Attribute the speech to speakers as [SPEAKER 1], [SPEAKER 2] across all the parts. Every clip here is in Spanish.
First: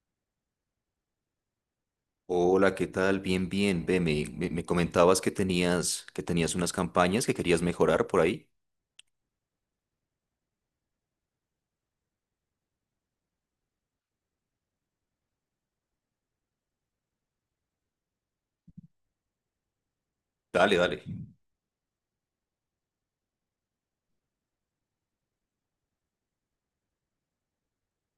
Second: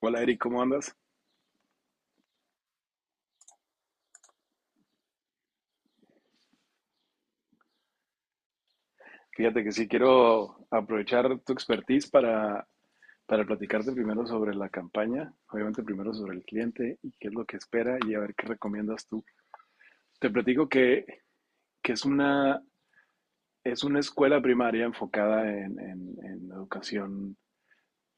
[SPEAKER 1] Hola Eric, ¿cómo andas?
[SPEAKER 2] Hola, ¿qué tal? Bien, bien. Ve, me comentabas que tenías unas campañas que querías mejorar por ahí.
[SPEAKER 1] Fíjate que sí quiero aprovechar tu expertise para platicarte primero sobre la campaña, obviamente primero sobre el cliente y qué es lo que espera y a ver qué recomiendas tú. Te platico
[SPEAKER 2] Dale, dale.
[SPEAKER 1] que es una escuela primaria enfocada en educación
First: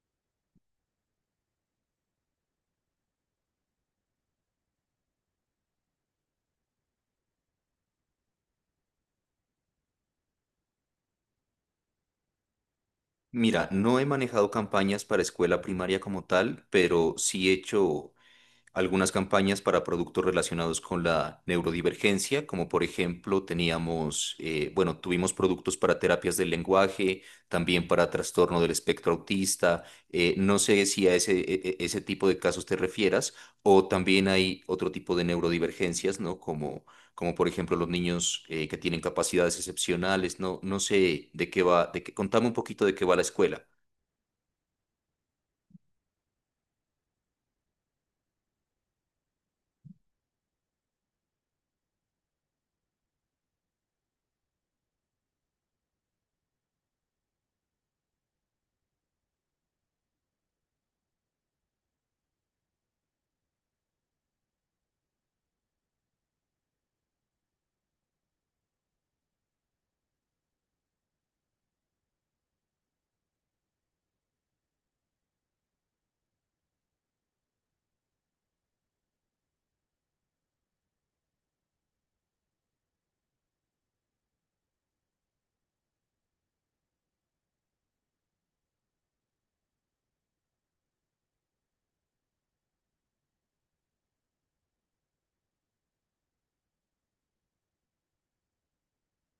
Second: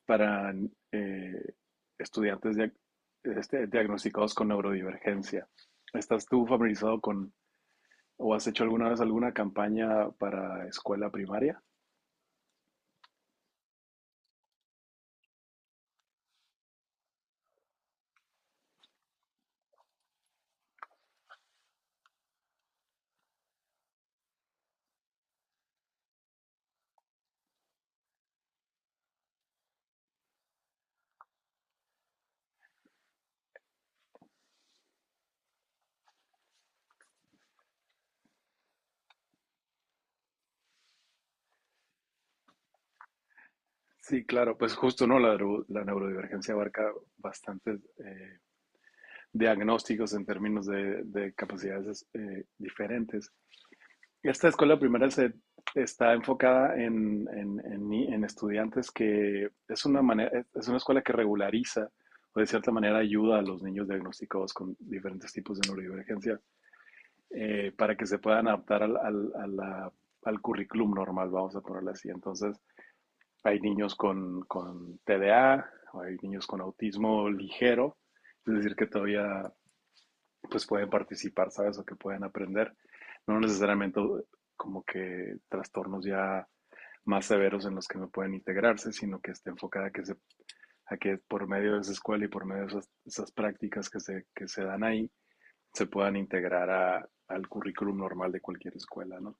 [SPEAKER 1] para eh, estudiantes este, diagnosticados con neurodivergencia. ¿Estás tú familiarizado con o has hecho alguna vez alguna campaña para escuela primaria?
[SPEAKER 2] Mira, no he manejado campañas para escuela primaria como tal, pero sí he hecho algunas campañas para productos relacionados con la neurodivergencia, como por ejemplo teníamos, bueno, tuvimos productos para terapias del lenguaje, también para trastorno del espectro autista. No sé si a ese tipo de casos te refieras, o también hay otro tipo de neurodivergencias, ¿no? Como por ejemplo los niños que tienen capacidades excepcionales, ¿no? No sé de qué va, de qué, contame un poquito de qué va la escuela.
[SPEAKER 1] Sí, claro, pues justo, ¿no? La neurodivergencia abarca bastantes diagnósticos en términos de capacidades diferentes. Esta escuela primaria se está enfocada en ni- en estudiantes que es una escuela que regulariza o de cierta manera ayuda a los niños diagnosticados con diferentes tipos de neurodivergencia para que se puedan adaptar al currículum normal, vamos a ponerlo así. Entonces, hay niños con TDA, hay niños con autismo ligero, es decir, que todavía pues pueden participar, ¿sabes? O que pueden aprender. No necesariamente como que trastornos ya más severos en los que no pueden integrarse, sino que esté enfocada a que por medio de esa escuela y por medio de esas prácticas que que se dan ahí, se puedan integrar al currículum normal de cualquier escuela, ¿no?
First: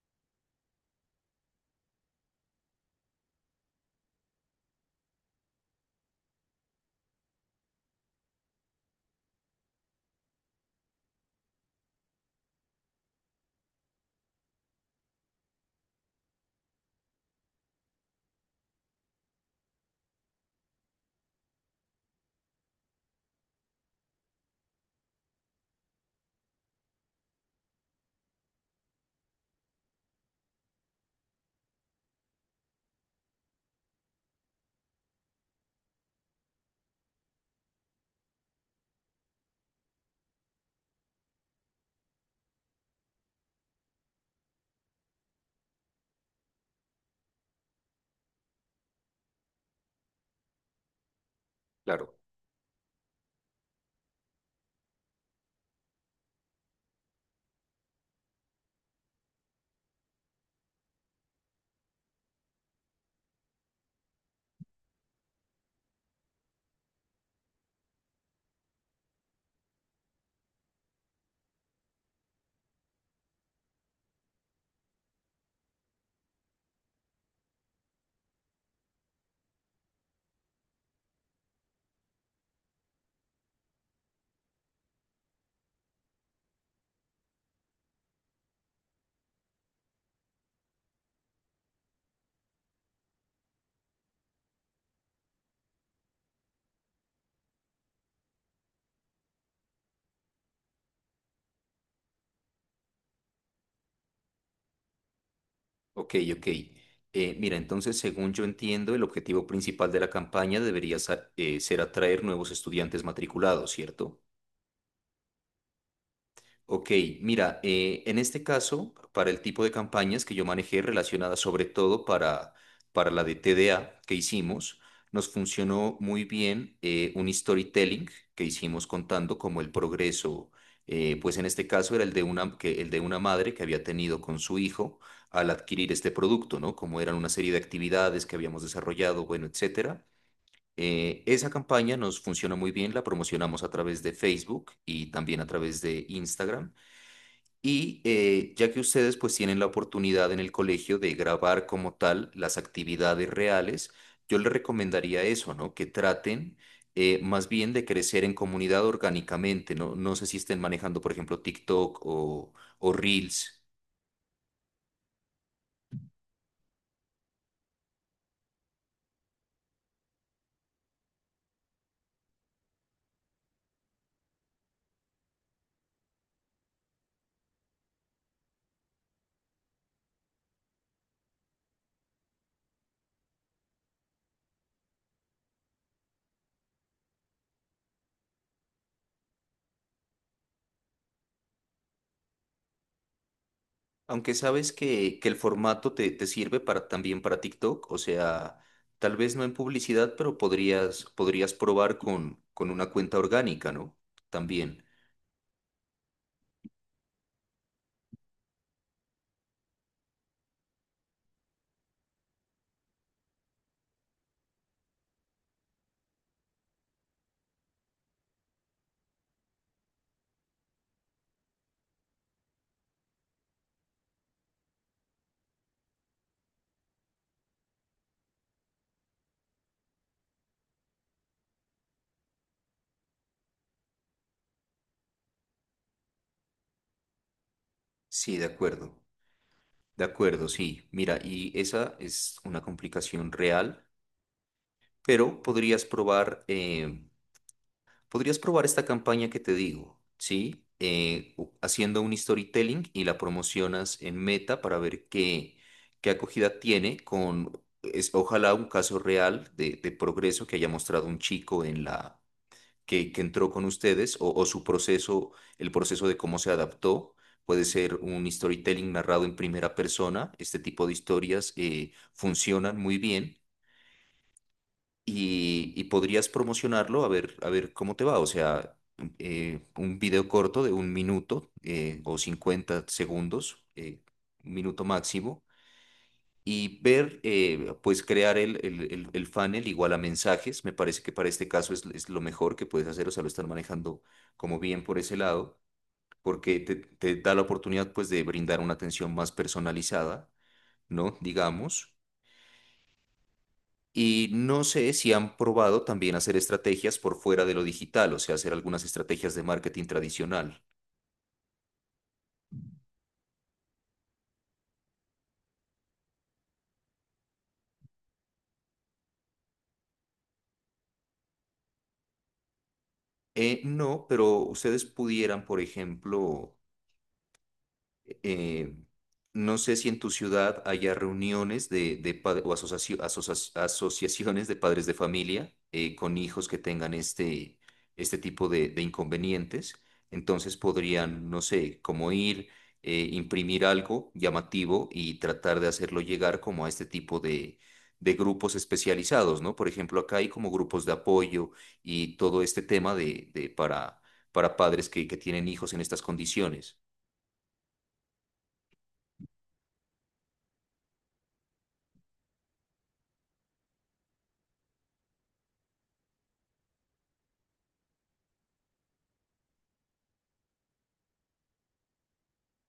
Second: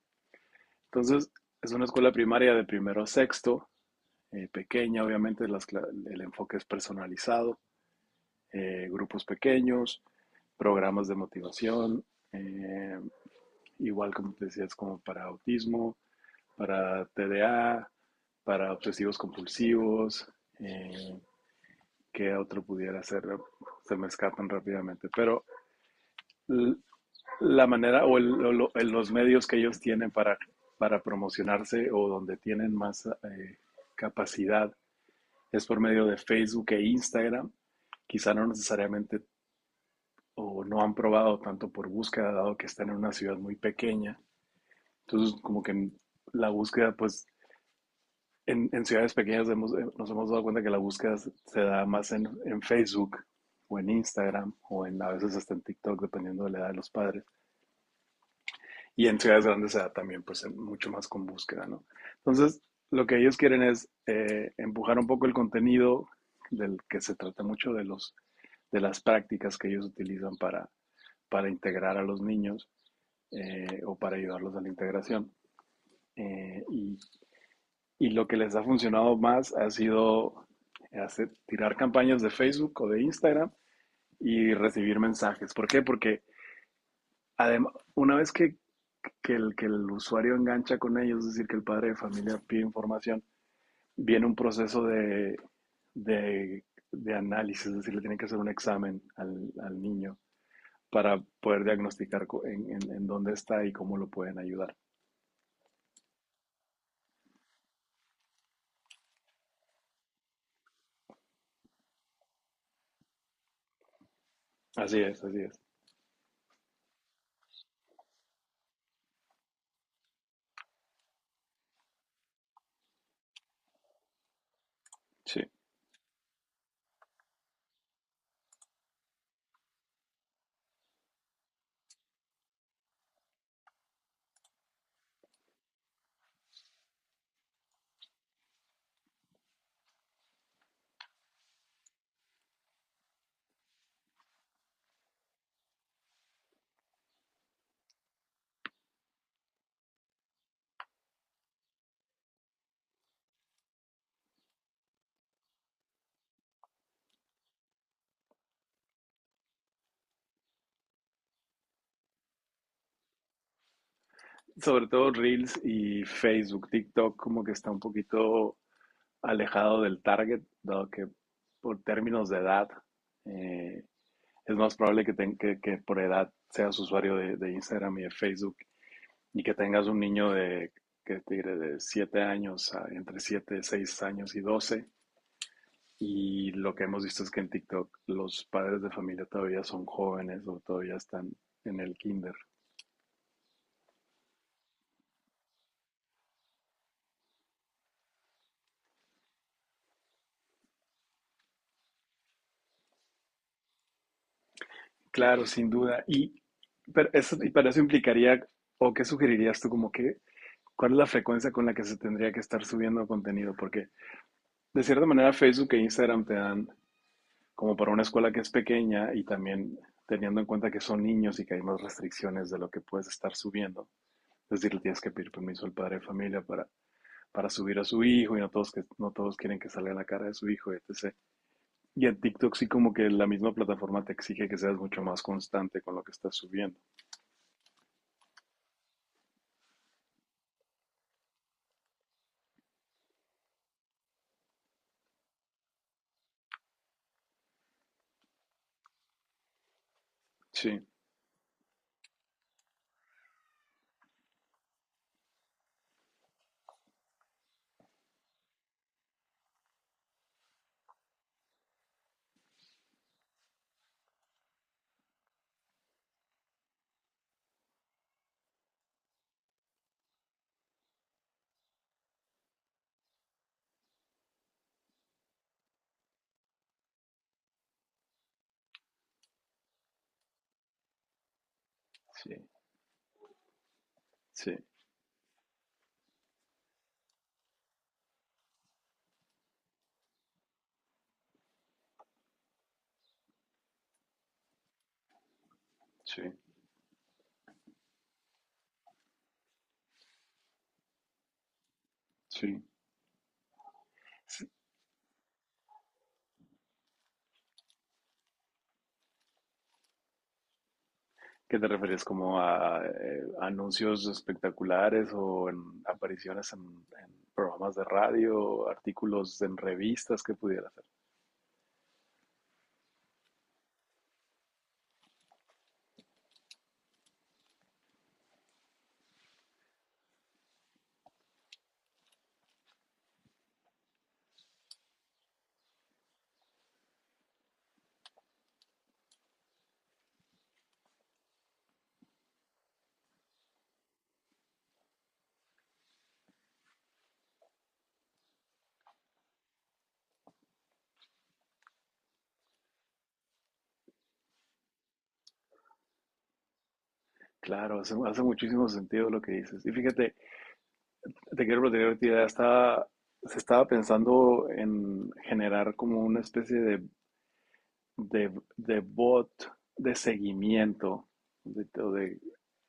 [SPEAKER 1] Entonces, es una escuela primaria de primero a sexto, pequeña, obviamente el enfoque es personalizado, grupos pequeños, programas de motivación, eh, igual como te decías, como para autismo, para TDA, para obsesivos compulsivos, eh, qué otro pudiera hacer, se me escapan rápidamente, pero la manera o los medios que ellos tienen para promocionarse o donde tienen más capacidad es por medio de Facebook e Instagram. Quizá no necesariamente o no han probado tanto por búsqueda, dado que están en una ciudad muy pequeña. Entonces, como que en la búsqueda, pues en ciudades pequeñas nos hemos dado cuenta que la búsqueda se da más
[SPEAKER 2] Claro.
[SPEAKER 1] en Facebook o en Instagram o a veces hasta en TikTok, dependiendo de la edad de los padres. Y en ciudades grandes se da también, pues, mucho más con búsqueda, ¿no? Entonces, lo que ellos quieren es empujar un poco el contenido del que se trata mucho de las prácticas que ellos utilizan para integrar a los niños o para ayudarlos a la integración. Eh, y, lo que les ha funcionado más ha sido hacer, tirar campañas de Facebook o de Instagram y recibir mensajes. ¿Por qué? Porque además, una vez que el usuario engancha con ellos, es decir, que el padre de familia pide información, viene un proceso de, de análisis, es decir, le tienen que hacer un examen al niño para poder diagnosticar dónde está y cómo lo pueden ayudar.
[SPEAKER 2] Ok, ok. Mira, entonces, según yo entiendo, el objetivo principal de la campaña debería ser atraer nuevos estudiantes matriculados, ¿cierto?
[SPEAKER 1] Así es, así es.
[SPEAKER 2] Ok, mira, en este caso, para el tipo de campañas que yo manejé relacionadas sobre todo para la de TDA que hicimos, nos
[SPEAKER 1] Sí.
[SPEAKER 2] funcionó muy bien un storytelling que hicimos contando como el progreso, pues en este caso era el de una, que, el de una madre que había tenido con su hijo al adquirir este producto, ¿no? Como eran una serie de actividades que habíamos desarrollado, bueno, etcétera. Esa campaña nos funcionó muy bien, la promocionamos a través de Facebook y también a través de Instagram. Y ya que ustedes pues tienen la oportunidad en el colegio de grabar como tal las actividades reales, yo les recomendaría eso, ¿no? Que traten más bien de crecer en comunidad orgánicamente, ¿no? No sé si estén manejando, por ejemplo, TikTok o Reels,
[SPEAKER 1] Sobre todo Reels y Facebook, TikTok como que está un poquito alejado del target, dado que por términos de edad eh, es más probable que, te, que, por edad seas usuario de Instagram y de Facebook y que tengas un niño de, que te diré, de 7 años, entre 7 6 años y 12. Y lo que hemos visto es que en TikTok los padres de familia todavía son jóvenes o todavía están en el kinder.
[SPEAKER 2] aunque sabes que el formato te sirve para, también para TikTok, o sea, tal vez no en publicidad, pero podrías probar con una cuenta orgánica, ¿no? También.
[SPEAKER 1] Claro, sin duda. Pero eso, y para eso implicaría, o qué sugerirías tú, como que, ¿cuál es la frecuencia con la que se tendría que estar subiendo contenido? Porque de cierta manera Facebook e Instagram te dan como para una escuela que es pequeña y también teniendo en cuenta que son niños y que hay más restricciones de lo que puedes estar subiendo. Es decir, le tienes que pedir permiso al padre de familia para subir a su hijo y no todos, que, no todos quieren que salga la cara de su hijo, etc. Y en TikTok sí como que la misma plataforma te exige que seas mucho más constante con lo que estás subiendo.
[SPEAKER 2] Sí, de acuerdo. De acuerdo, sí. Mira, y esa es una complicación real, pero podrías probar esta campaña que te digo, ¿sí?
[SPEAKER 1] Sí,
[SPEAKER 2] Haciendo un storytelling y la promocionas en Meta para ver qué, qué acogida tiene con, es, ojalá un caso real de progreso que haya mostrado un chico en la que entró con ustedes o su proceso, el proceso de cómo se adaptó. Puede ser un storytelling narrado en primera persona. Este tipo de historias funcionan muy bien y podrías promocionarlo a ver cómo te va. O sea, un video corto de un minuto o
[SPEAKER 1] sí,
[SPEAKER 2] 50 segundos, un
[SPEAKER 1] sí,
[SPEAKER 2] minuto máximo y ver, pues crear el funnel igual a mensajes. Me parece que para este caso es lo mejor que puedes hacer, o sea, lo están manejando como bien por ese lado, porque te da la oportunidad pues de brindar una atención más personalizada, ¿no? Digamos.
[SPEAKER 1] sí,
[SPEAKER 2] Y
[SPEAKER 1] sí.
[SPEAKER 2] no sé si han probado también hacer estrategias por fuera de lo digital, o sea, hacer algunas estrategias de marketing tradicional.
[SPEAKER 1] ¿Qué te refieres? ¿Como a anuncios espectaculares o en apariciones en programas de radio, artículos en revistas que pudiera hacer?
[SPEAKER 2] No, pero ustedes pudieran, por ejemplo, eh, no sé si en tu ciudad haya reuniones de, asociaciones de padres de familia con hijos que tengan este, este tipo de inconvenientes. Entonces podrían, no sé, como ir, imprimir algo llamativo y tratar de hacerlo llegar como a este tipo de grupos especializados, ¿no? Por ejemplo, acá hay como grupos de apoyo y todo este tema de para padres que tienen hijos en estas condiciones.
[SPEAKER 1] Claro, hace muchísimo sentido lo que dices. Y fíjate, te quiero plantear ahorita, se estaba pensando en generar como una especie de, de bot de seguimiento de, o de-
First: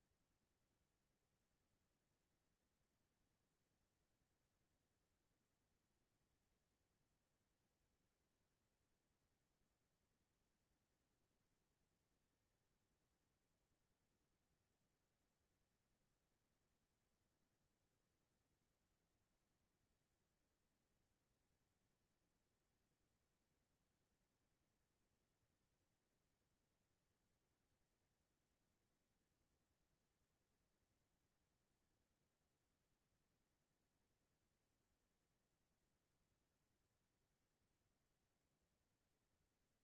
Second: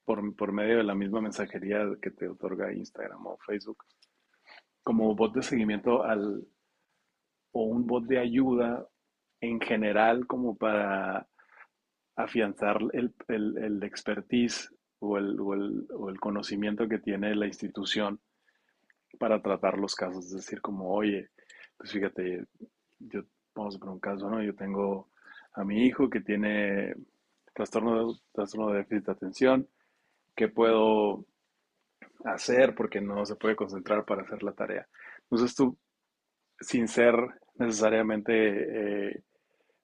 [SPEAKER 1] por medio de la misma mensajería que te otorga Instagram o Facebook, como bot de seguimiento o un bot de ayuda en general como para afianzar el expertise o el conocimiento que tiene la institución para tratar los casos. Es decir, como, oye, pues fíjate, yo, vamos a poner un caso, ¿no? Yo tengo a mi hijo que tiene trastorno de déficit de atención, ¿qué puedo hacer porque no se puede concentrar para hacer la tarea? Entonces tú, sin ser necesariamente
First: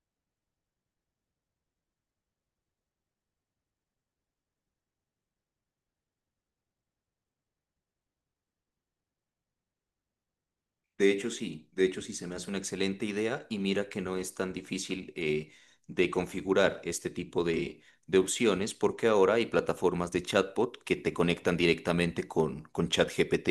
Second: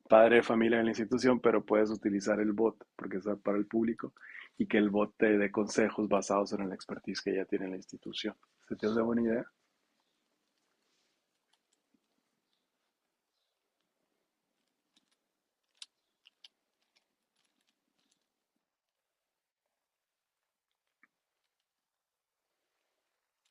[SPEAKER 1] padre de familia de la institución, pero puedes utilizar el bot porque es para el público y que el bot te dé consejos basados en la expertise que ya tiene la institución. ¿Se te hace buena idea?
[SPEAKER 2] De hecho, sí se me hace una excelente idea y mira que no es tan difícil de configurar este tipo de opciones porque ahora hay plataformas de chatbot que te conectan directamente con ChatGPT.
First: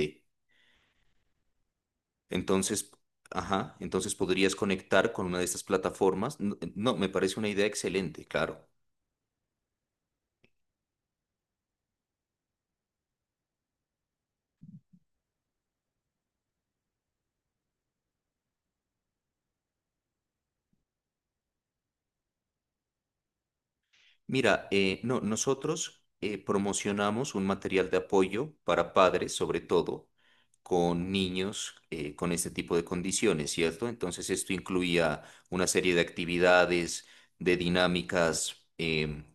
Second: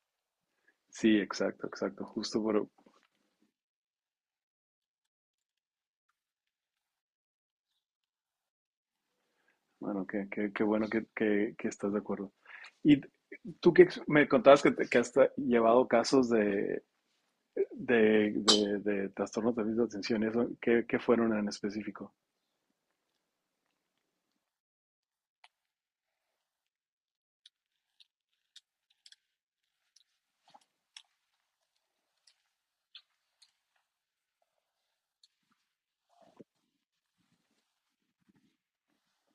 [SPEAKER 1] Sí, exacto, exacto.
[SPEAKER 2] Entonces, ajá, entonces podrías conectar con una de estas plataformas. No, me parece una idea excelente, claro.
[SPEAKER 1] Qué, qué bueno que estás de acuerdo. Y tú me contabas que, te- que has tra- llevado casos de trastornos de déficit de atención, y eso, ¿qué fueron en específico?
[SPEAKER 2] Mira, no, nosotros promocionamos un material de apoyo para padres, sobre todo con niños con este tipo de condiciones, ¿cierto? Entonces esto incluía una serie de actividades, de dinámicas.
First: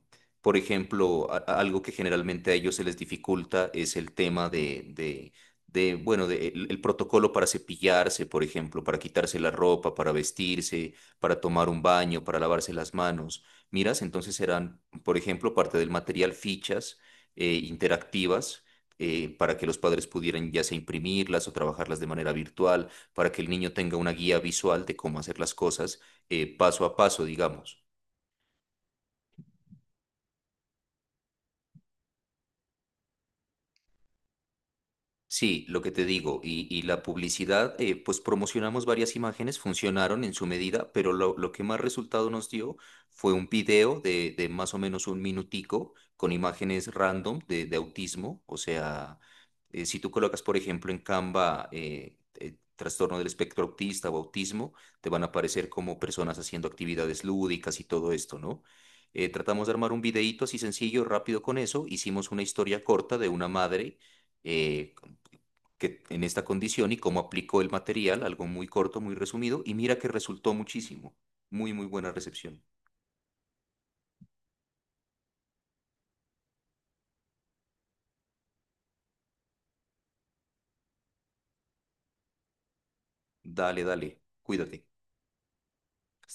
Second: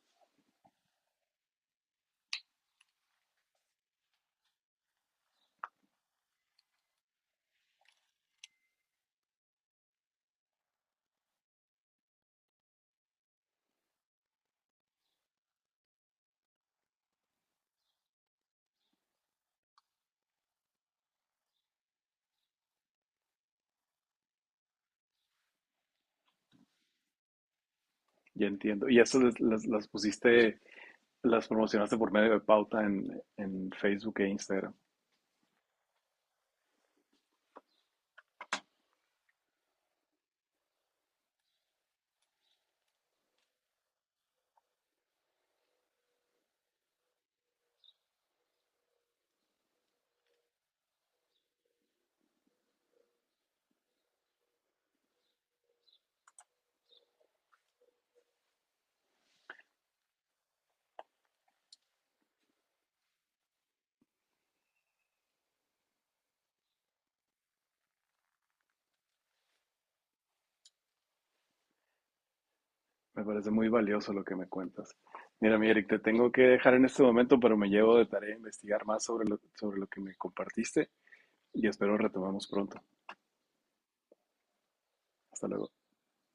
[SPEAKER 2] Por ejemplo, algo que generalmente a ellos se les dificulta es el tema de, bueno, de el protocolo para cepillarse, por ejemplo, para quitarse la ropa, para vestirse, para tomar un baño, para lavarse las manos miras, entonces serán, por ejemplo, parte del material fichas interactivas para que los padres pudieran ya sea imprimirlas o trabajarlas de manera virtual, para que el niño tenga una guía visual de cómo hacer las cosas paso a paso, digamos.
[SPEAKER 1] Ya entiendo. ¿Y estas las promocionaste por medio de pauta en Facebook e Instagram?
[SPEAKER 2] Sí, lo que te digo, y la publicidad, pues promocionamos varias imágenes, funcionaron en su medida, pero lo que más resultado nos dio fue un video de más o menos un minutico con imágenes random de autismo. O sea, si tú colocas, por ejemplo, en Canva trastorno del espectro autista o autismo, te van a aparecer como personas haciendo actividades lúdicas y todo esto, ¿no? Tratamos de armar un videíto así sencillo, rápido con eso. Hicimos una historia corta de una madre. eh, que en esta condición y cómo aplicó el material, algo muy corto, muy resumido, y mira que resultó muchísimo. Muy, muy buena recepción.
[SPEAKER 1] Me parece muy valioso lo que me cuentas. Mira, mi Eric, te tengo que dejar en este momento, pero me llevo de tarea investigar más sobre lo que me compartiste y espero retomamos pronto.
[SPEAKER 2] Dale, dale, cuídate.
[SPEAKER 1] Hasta luego.
[SPEAKER 2] Hasta